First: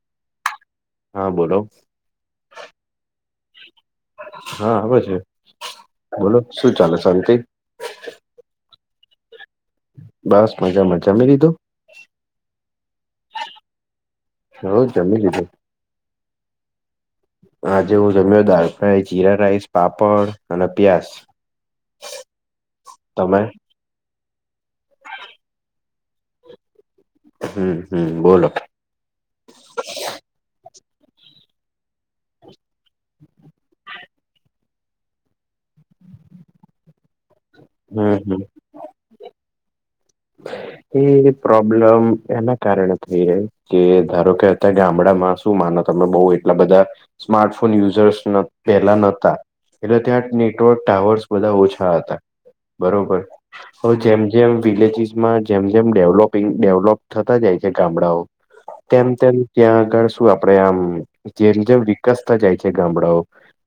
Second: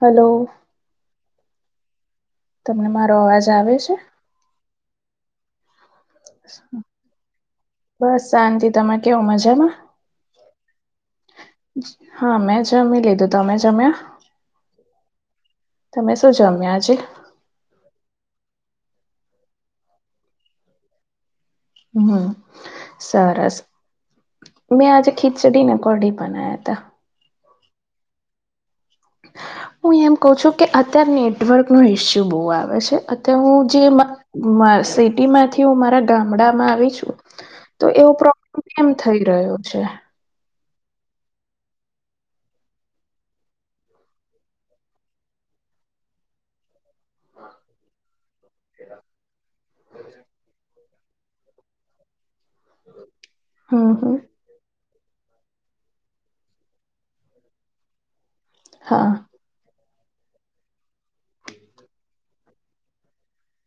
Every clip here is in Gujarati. હલોવ હા બોલો તમને મારો અવાજ આવે છે. હા આવે છે બોલો શું ચાલે શાંતિ? બસ શાંતિ તમે કેવો મજામાં બસ મજામાં જમી લીધું હા મેં જમી લીધું તમે જમ્યા? હવ જમી જીધું તમે શું જમ્યા આજે? આ જે હું જમ્યો દળ ફ્રાય જીરા રાઈસ પાપડ અને પ્યાસ હમ તમે સરસ મેં આજે ખીચડી ને કોઢી બનાયા હતા હમ હમ બોલો હું એમ કહ છું કે અત્યારે નેટવર્કનો ઇસ્યુ બહુ આવે છે અત્યારે હું જે સિટી માંથી હું મારા ગામડા માં આવી છું તો એવો હમ હમ પ્રોબ્લમ કેમ થઈ રહ્યો છે. એ પ્રોબ્લેમ એના કારણે થઈ જાય કે ધારો કે હતા કે ગામડામાં શું માનો તમે બઉ એટલા બધા સ્માર્ટફોન યુઝર્સ પહેલા નતા એટલે ત્યાં નેટવર્ક ટાવર્સ બધા ઓછા હતા બરોબર હ હમ હમ જેમ જેમ વિલેજીસ માં જેમ જેમ ડેવલોપિંગ ડેવલોપ થતા જાય છે ગામડાઓ તેમ હા તેમ ત્યાં આગળ શું આપડે આમ જેમ જેમ વિકસતા જાય છે ગામડાઓ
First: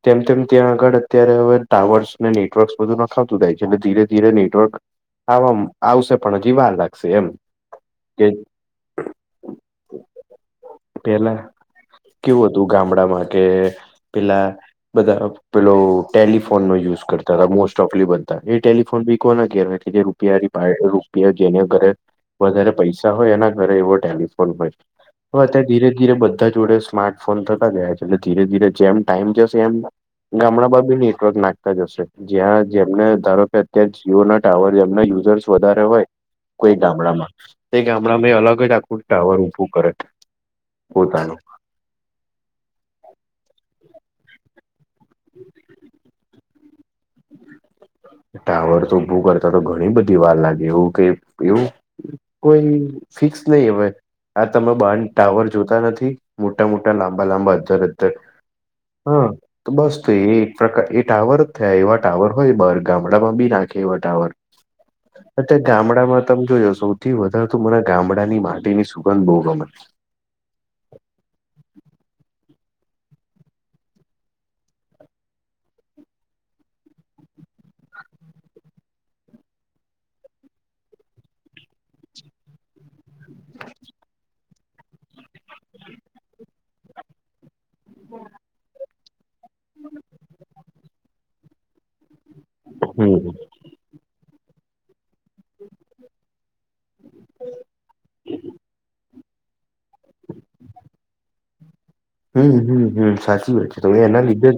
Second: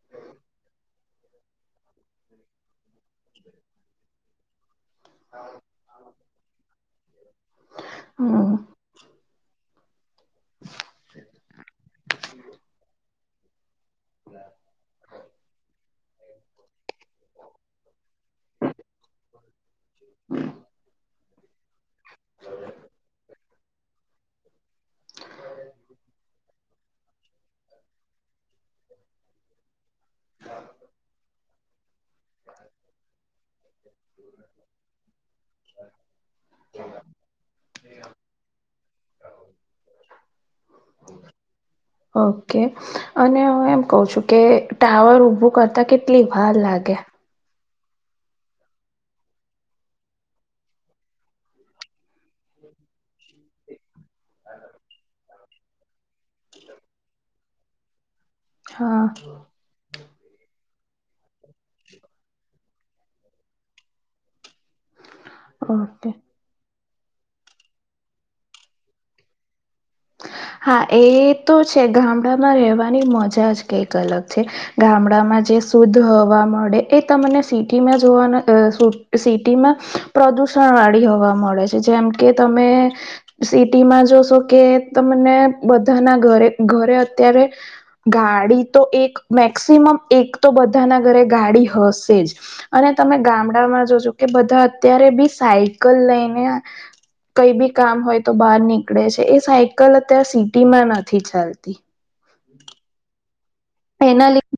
તેમ તેમ ત્યાં આગળ અત્યારે હવે ટાવર્સ ને નેટવર્કસ બધું નખાવતું જાય છે એટલે ધીરે ધીરે નેટવર્ક હામ આવ સ. પણ હજી વાર લાગશે એમ કે. હમ પેલા કેવું હતું ગામડામાં કે પેલા. બધા પેલો ટેલિફોન નો યુઝ કરતા હતા મોસ્ટ ઓફલી બનતા એ ટેલિફોન વીકવાના કહેરય જે ર. ર રૂપિયા જેને ઘરે વધારે પૈસા હોય એના ઘરે એવો ટેલિફોન હોય. હ અત્યારે ધીરે ધીરે બધા જોડે સ્માર્ટફોન થતા જયા છે એટલે ધીરે ધીરે જેમ ટાઈમ જશે એમ. ગામડા બાબી નેટવર્ક નાખતા જ હશે. જ્યાં જેમને ધારો કે અત્યારે જીઓ ના ટાવર જેમના યુઝર્સ વધારે હોય. કોઈ ગામડામાં તે ગામડામાં અલગજ આખું ટાવર ઉઊભું કરે. પોતાનું. ઓકે અને હ એમ કહ છું કે ટાવર ઉઊભું કરતા કેટલી. ભાલાગે. ટાવર તો ભું કરતા તો ઘણી બધી વાર લાગે એવું કે એવું. કોઈ ફિક્સ નહી હવે. આ તમે બ ટાવર જોતા નથી મોટા મોટા લાંબા લાંબા અધર અર. હા તો બસ તો એ એક પ્રકાર એ ટાવરજ થયા એવા ટાવર હોય બાર. ગામડામાં બી નાખે એવ ટાવર ઓકે ગામડામાં. ત જો સૌથી વધારે મરા ગામડાની માટીની સુગંધ બોગ મને. હા એ તો છે ગામડામાં રહેવાની મજા જ કઈક અલગ છે. ગામડામાં જે શુદ્ધ હવા મળે એ તમને સિટીમાં જોવાના શ. સિટીમાં પ્રદુષણ વાળી હવા મળે છે જેમ કે તમે. સિટીમાં જોશો કે. તમને બધાના ઘરે ઘરે અત્યારે ગાડી તો એક. મેક્સિમમ એક તો બધાના ઘરે ગાડી હશેજ અને તમે હમ ગામડામાં જોજો. કે બધા અત્યારે બી સાયકલ લઈને. કઈ બી કામ હોય તો બહાર નીકળે છે એ સાયકલ અત્યારે સિટી માં નથી ચાલતી. હમ હમ હમ સાચી વાત છે તમે એના લીધે જ.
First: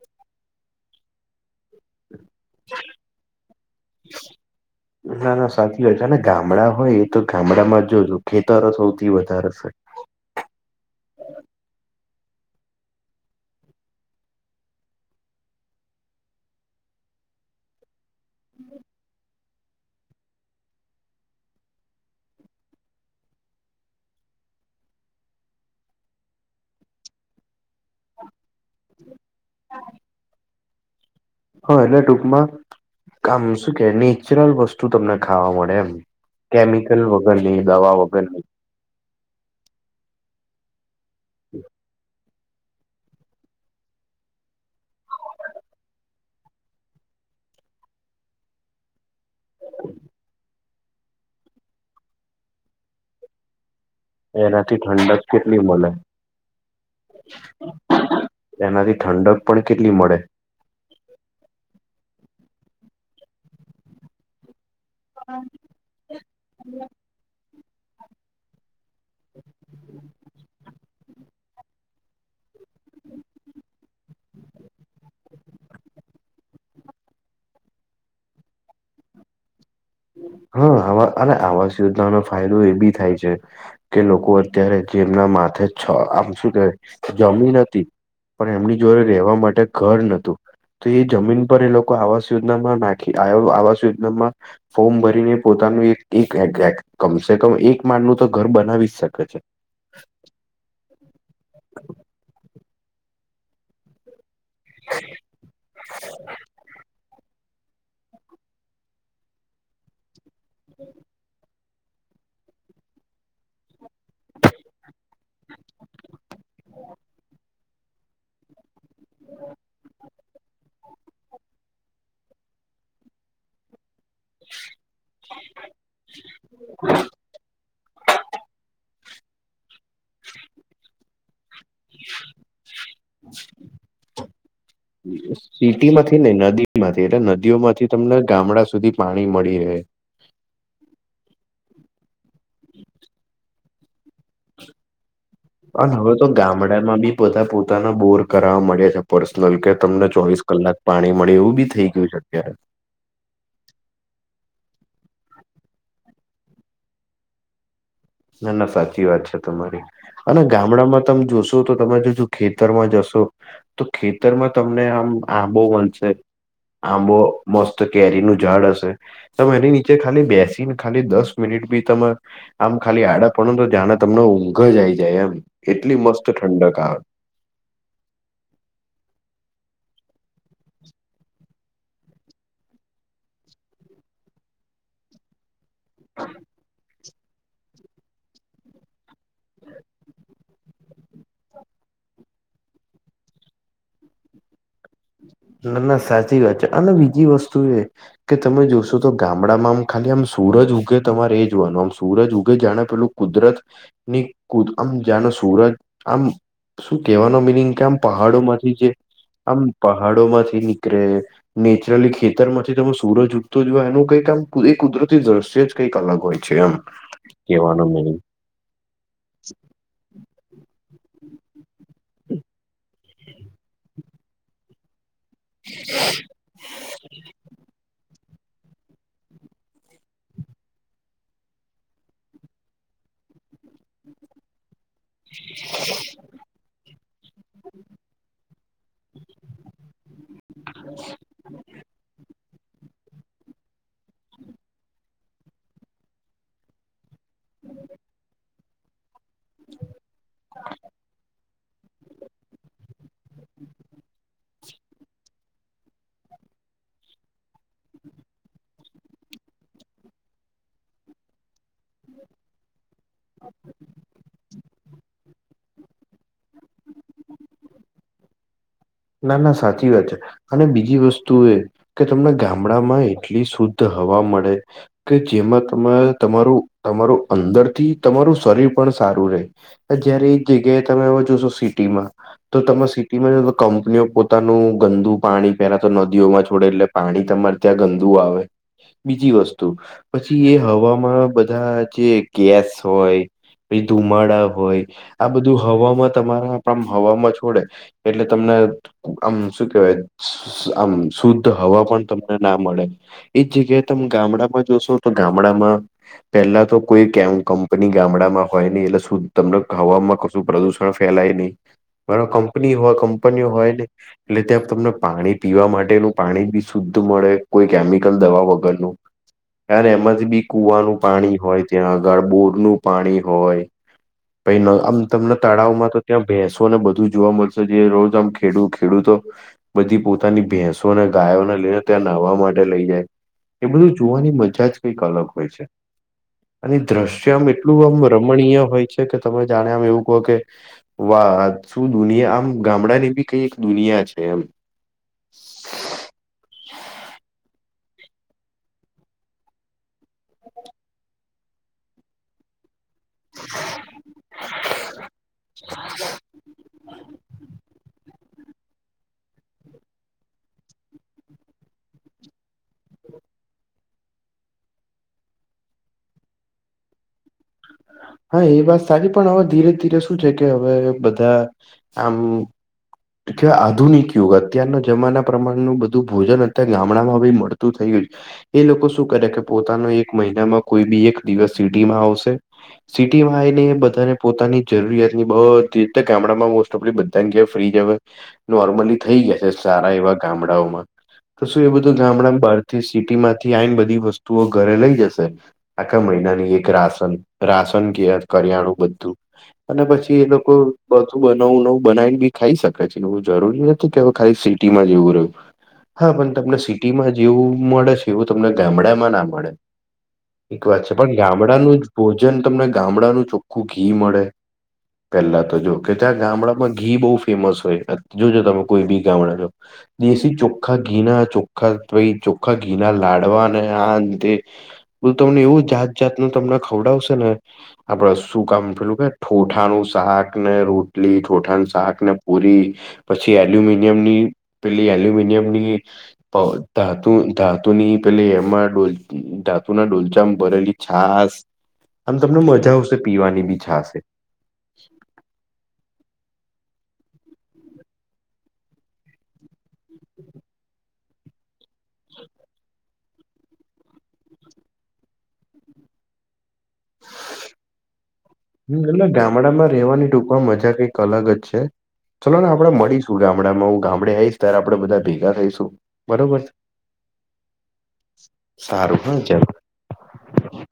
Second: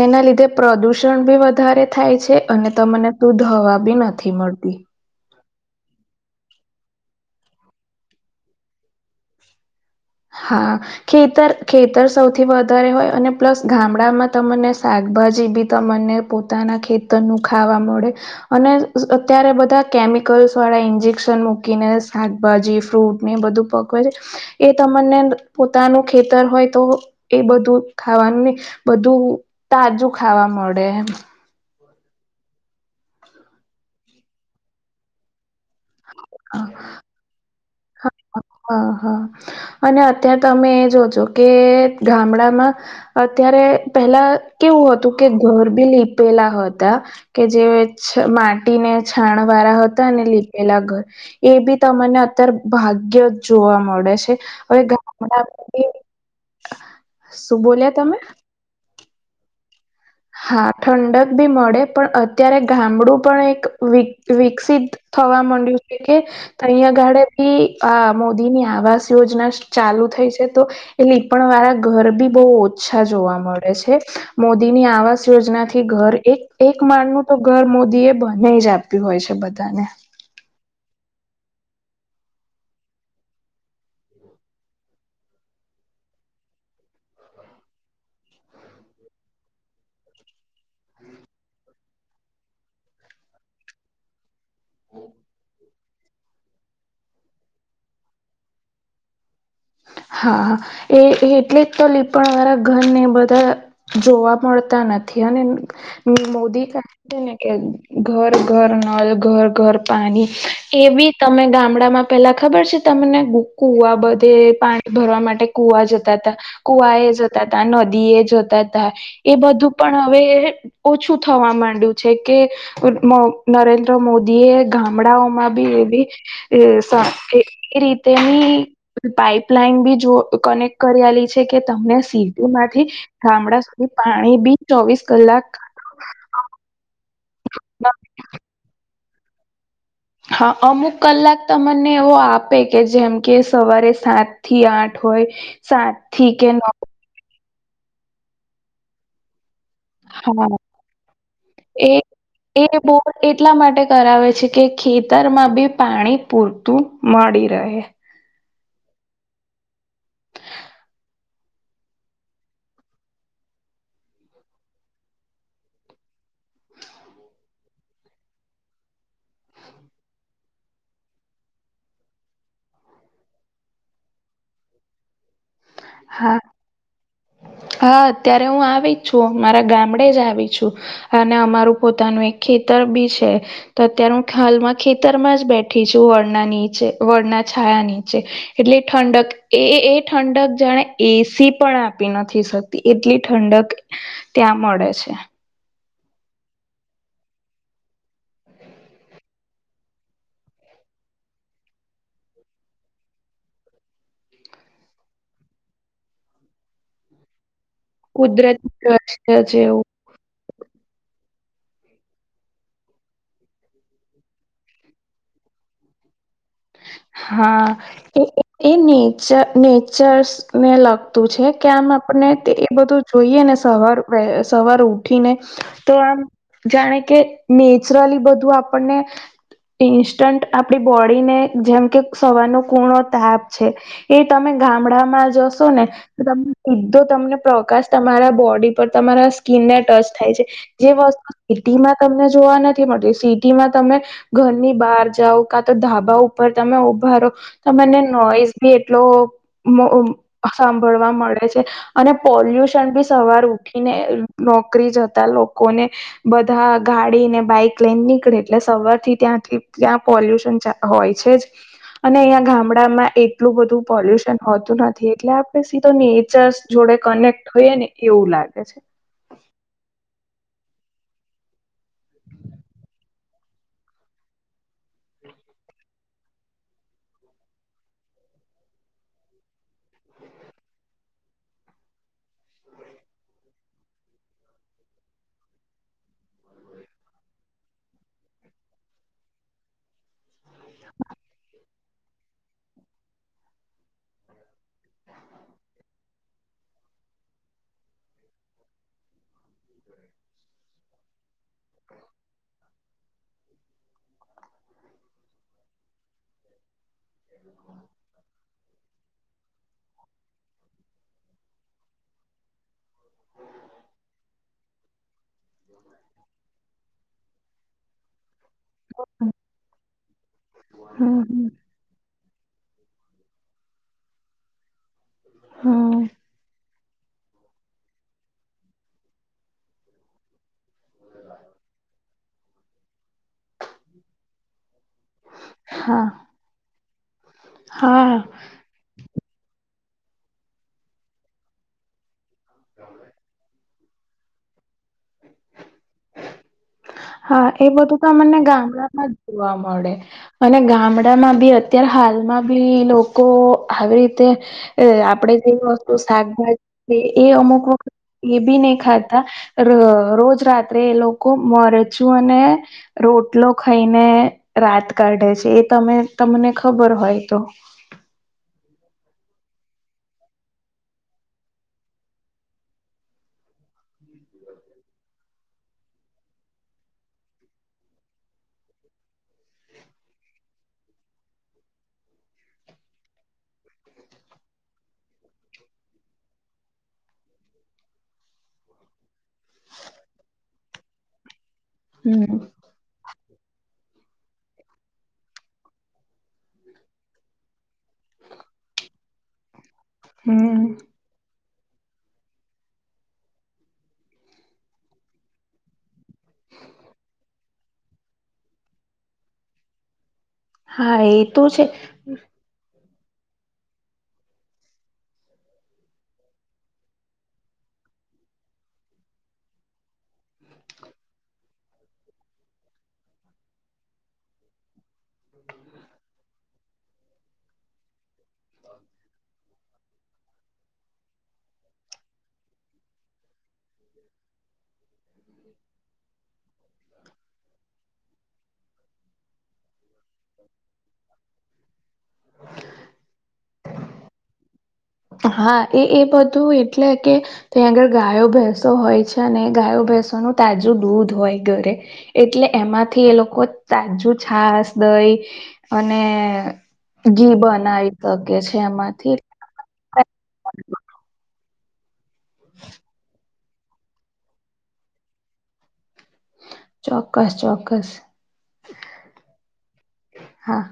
એના લીધે પ્રદુષણ બી વધારે થાય છે અને તમને દૂધ હવા બી નથી મળતી. ના ના સાચી વાત છે અને ગામડા હોય એ તો ગામડામાં જોજો ખેતરો સૌથી વધારે છે. હા. ખેતર ખેતર સૌથી વધારે હોય અને પ્લસ ગામડામાં તમને શાકભાજી બી તમને. પોતાના ખેતરનું ખાવા મળે અને. ત્યારે બધા કેમિકલ્સવાળા ઇન્જેક્શન મૂકીને શાકભાજી ફ્રૂટને એ બધું પકવે છે. એ. તમને પોતાનું ખેતર હોય તો એ બધું ખાવાનું બધું. તાજું ખાવા મળે એમ. હ એટલે ટૂંકમાં આમ શું કે નેચરલ વસ્તુ તમને ખાવા મળે એમ. હા કેમિકલ વગર લઈ દવા વગર લ. હ હા અને અત્યારે તમે એ જોજો કે ગામડામાં. અત્યારે પેલા કેવું હતું કે ઘર બી લીપેલા હતા. કે જે માટીને છાણ વાળા હતા ને લીપેલા ઘર. એ બી તમને અત્યારે ભાગ્ય જ જોવા મળે છે. એનાથી હવે ઠંડક ગામડા કેટલી મળે શું બોલ્યા તમે. એનાથી ઠંડક પણ કેટલી મળે. હા ઠંડક બી મળે પણ અત્યારે ગામડું પણ એક વિકસિત. થવા માંડ્યું છે કે તહીંયાગાડે ભી આ મોદી ની આવાસ. યોજના ચાલુ થઈ છે તો એ પણ વારા. ઘર બી બહુ ઓછા જોવા મળે છે મોદી. એની આવાસ યોજના થી ઘર એક એક માળનુંું તો ઘર મોદી એ બનેજ આપ્યું હોય છે બધાને. હા આ અરે આવાસ યોજનાનો ફાયદો એ બી થાય છે. કે લોકો અત્યારે જેમના માથે છ, આમ શું કેહેવાય જમીન હતી. પણ એમની જોડે રહેવા માટે ઘર નતુ તો એ જમીન પર એ લોકો આવાસ યોજનામાં નાખી આવાસ યોજનામાં ફોર્મ ભરીને પોતાનું એક કમસે કમ એક માનનું તો ઘર બનાવી જ શકે છે. હા એ એટલે જ તો લીપણ વારા ઘરને બધા જોવા મળતા નથી અને મોદી કને કે ઘર ઘર નલ ઘર ઘર પાણી એ બી તમે ગામડામાં. પેલા ખબર છે, તમને ગુકુ આ બધે પાણી ભરવા માટે કુવા જતા હતા કુવા એ જતા હતા નદી એ જતા તા એ બધું પણ હવે ઓછું થવા માંડ્યું છે, કે નરેન્દ્ર મોદી એ ગામડાઓમાં બી એવી એ રીતેની પાપ લાઈન બી જો કનેક્ટ કરેલી છે. કે તમને સીધમાંથી ગામડા સુધી પાણી બી ચોવીસ કલાક ટી માંથી ને નદીમાંથી એટલે નદીઓમાંથી તમને ગામડા સુધી પાણી મળી રહે હા, અમુક કલાક તમને એવો આપે કે જેમ કે સવારે સાત થી આઠ હોય, અને સાત હવે તો થી કે નવ ગામડામાં બી બધા પોતાના બોર કરાવવા મળ્યા છે, પર્સનલ કે તમને ચોવીસ હા કલાક પાણી મળે એવું બી થઇ એ ગયું શક્ય એ બોર એટલા માટે કરાવે છે, કે ખેતરમાં બી પાણી પૂરતું મળી રહે ના ના સાચી વાત છે, તમારી અને ગામડામાં તમે જોશો તો તમે જોજ ખેતરમાં જશો તો ખેતરમાં તમને આમ આબો બનશે આંબો મસ્ત કેરીનુ ઝાડ હશે તમે એની નીચે ખાલી બેસી ને ખાલી દસ મિનિટ બી તમે આમ ખાલી આડા પણ તો જ્યાને, તમને ઊંઘ જ આઈ જાય એમ એટલી મસ્ત હા ઠંડક આવે હા અત્યારે હું આવી છું મારા ગામડે જ આવી છુ. અને અમારું પોતાનું એક ખેતર બી છે. તો અત્યારે હું હાલમાં ખેતરમાં જ બેઠી છુ, વળના નીચે વળના છાયા નીચે એટલે ઠંડક એ એ ઠંડક જાણે એસી પણ આપી નથી. નથી શકતી એટલી ઠંડક ત્યાં મળે છે. ના ના સાચી વાત છે, અને બીજી વસ્તુ એ કે તમે જોશો તો ગામડામાં આમ ખાલી આમ સૂરજ ઉગે તમારે એ જોવાનું આમ સૂરજ ઉગે જાણે પેલુ કુદરત ની કુ આમ જાણો સુરજ આમ શું કહેવાનો મિનિંગ કે આમ પહાડો માંથી કુદરતી જે દ્રશ્ય આમ જેવું પહાડો માંથી નીકળે નેચરલી ખેતર માંથી તમે સૂરજ ઉગતો જો એનું કઈ કામ કુદરતી દ્રશે જ કંઈક અલગ હોય. છે એમ હા કહેવાનો મિનિંગ એ નેચર નેચર્સ ને લગતું છે, કે આમ આપને એ બધુ જોઈએ ને સવાર સવાર ઉઠીને તો આમ જાણે કે નેચરલી બધું આપણને ઈન્સ્ટન્ટ આપડી બોડીને જેમ કે સવારનો કુણો તાપ છે. એ તમે ગામડામાં જશો ને ત એધો તમને પ્રકાશ તમારા બોડી પર તમારા સ્કીિનને ટચ થાય છે. જે વસ્તુ સિટી માં તમને જોવા નથી. નથી મળતી સિટીમાં તમે ઘરની બહાર જાઓ કા તો ધાબા ઉપર તમે ઉભા રહો. ત મને નોઈઝ બી એટલો સાંભળવા મળે છે. અને પોલ્યુશન બી સવાર ઉઠીને નોકરી જતા લોકોને બધા ગાડી ને બાઈક લઈને નીકળે એટલે સવાર થી ત્યાંથી ત્યાં પોલ્યુશન હોય. અંયા ગામડામાં એટલું બધું પોલ્યુન હોતું નથી એટલે આપે સીધો નેચર જોડે કનેક્ટ હોઈએ ને એવું લાગે છે. ના ના સાચી વાત છે અને બીજી વસ્તુ એ કે તમને ગામડામાંય એટલી શુદ્ધ હવા મળે કે જેમાં તમા તમારું તમારું અંદરથી તમારું શરીર પણ સારું રહે જયારે એ જગ્યાએ તમે હ જોશો સિટીમાં તો તમે સિટીમાં જો કંપનીઓ પોતાનું ગંદુ પાણી પેલા તો નદીઓમાં છોડે એટલે પાણી તમારે ત્યાં ગંદુ આવે બીજી વસ્તુ પછી એ હવામાં બધા જે ગેસ હોય પછી ધુમાડા હોય આ બધું હવામાં તમારા હવામાં છોડે એટલે તમને આમ શું કેવાય આમ શુદ્ધ હવા પણ તમને ના મળે જગ્યા તમે ગામડામાં જોશો તો ગામડામાં પેલા તો કોઈ કમ કંપની ગામડામાં હોય ન એટલે શ તમને હવામાં કું પ્રદુષણ ફેલાય નહી [inaudible] બરાબ કંપની હોય કંપનીઓ હોય ને એટલે ત્યાં તમને પાણી પીવા માટેનું પાણી બી શુદ્ધ મળે કોઈ કેમિકલ દવા વગરનું હમ તાર એમાં જ બી કુવાનું પાણી હમ હોય ત્યાં ગરબૂર નું પાણી હોય પ આમ તમને તળાવમાં તો હમ ત્યાં ભ બેસો ને બધું જોવા મળશે જે રોજ મ ખેડૂ ખેડૂતો બધી પોતાની ભેસ શુને ગાયોને લઈને ત્યાં નહવા માટે લઈ જાય એ બધું જોવાની મજા જ કંઈક અલગ હોય છે હા અને દ્રશ્ય આમ એટલું આમ હા રમણીય હોય છે કે તમે જાણે આમ એવું કહો કે વા શું દુનિયા આમ ગામડાની બી એક દુનિયા છે એમ હા એ બધું તો અમને ગામડામાં જ જોવા મળે અને ગામડામાં બી અત્યારે હાલમાં બી લોકો આવી રીતે એ આપડે જેવી વસ્તુ શાકભાજી એ અમુક વખત એ બી નહી ખાતા રોજ રાત્રે એ લોકો મરેચું અને રોટલો ખાઈને રાત કાઢે છે એ તમે તમને ખબર હોય તો હા એ વાત સારી પણ હવે ધીરે ધીરે શું છે કે હવે બધા આમ કે આધુનિક યુગ અત્યારના જમાના પ્રમાણનું બધું ભોજન અત્યારે ગામડામાં બી મળતું થયું એ લોકો શું કરે કે પોતાનો એક મહિનામાં કોઈ બી એક દિવસ સિટીમાં આવશે સિટીમાં આવીને બધાને પોતાની જરૂરિયાત ની બ ગામડામાં મોસ્ટ ઓફલી બધા ગેફ ફ્રીજ હવે નોર્મલી થઈ ગયા છે સારા એવા ગામડાઓમાં તો શું એ બધું હમ ગામડા બહાર થી સિટીમાંથી આવીને બધી વસ્તુઓ ઘરે લઈ જશે આખા મહિનાની એક રાસન રાશન ક કરિયાણું બધું અને પછી એ લોકો હમ બધું બનાવું નવું બનાવી બી ખાઈ શકે છેને એવું જરૂરી નથી કે હવે ખાલી સિટીમાં જેવું રહ્યું હા પણ તમને સિટીમાં જેવું મળે છે એવું તમને ગામડામાં ના મળે એક વાત છે હા પણ એ તો છે ગામડાનું જ ભોજન તમને ગામડાનું ચોખ્ખું ઘી મળે પેલા તો જો કે ત્યાં ગામડામાં ઘી બહુ ફેમસ હોય જોજ તમે કોઈ બી ગામડાો દેશી ચોખ્ખા ઘીના ચોા પ ચોખ્ખા ઘીના લાડવાને આ અંતે બલું તમને એવું જાત જાત ન તમને ખવડાવશે ને આપડ શું કામ પેલું કે ઠોઠાનું શાક ને રોટલી ઠાનું શાક ને પૂરી પછી એલ્યુમિનિયમ ની પેલી એલ્યુમિનિયમ ની પ ધાતુ ધાતુની પે એમાં ડોલ ધાતુ ના ડોલચામાં ભરેલી છાસ આમ તમને મજા આવશે પીવાની બી છાાસ હા એ એ બધું એટલે કે તંયા આગળ ગાયો ભેંસો હોય છે ને ગાયો ભેંસોનું તાજું દૂધ હોય ઘરે એટલે એમાંથી એ લોકો તાજું છાસ દઈ અને ઘી બનાવી શકે છે એમાંથી ડામાં રેવાની ટૂંકવામાં મજા કઈક અલગ જ છે ચલો ને આપડે મળીશું ગામડામાં હું ગામડે આવીશ ત્યારે આપડે બધા ભેગા થઈશું બરોબર ચોક્કસ ચોક્કસ સારું પણ ચાલ હા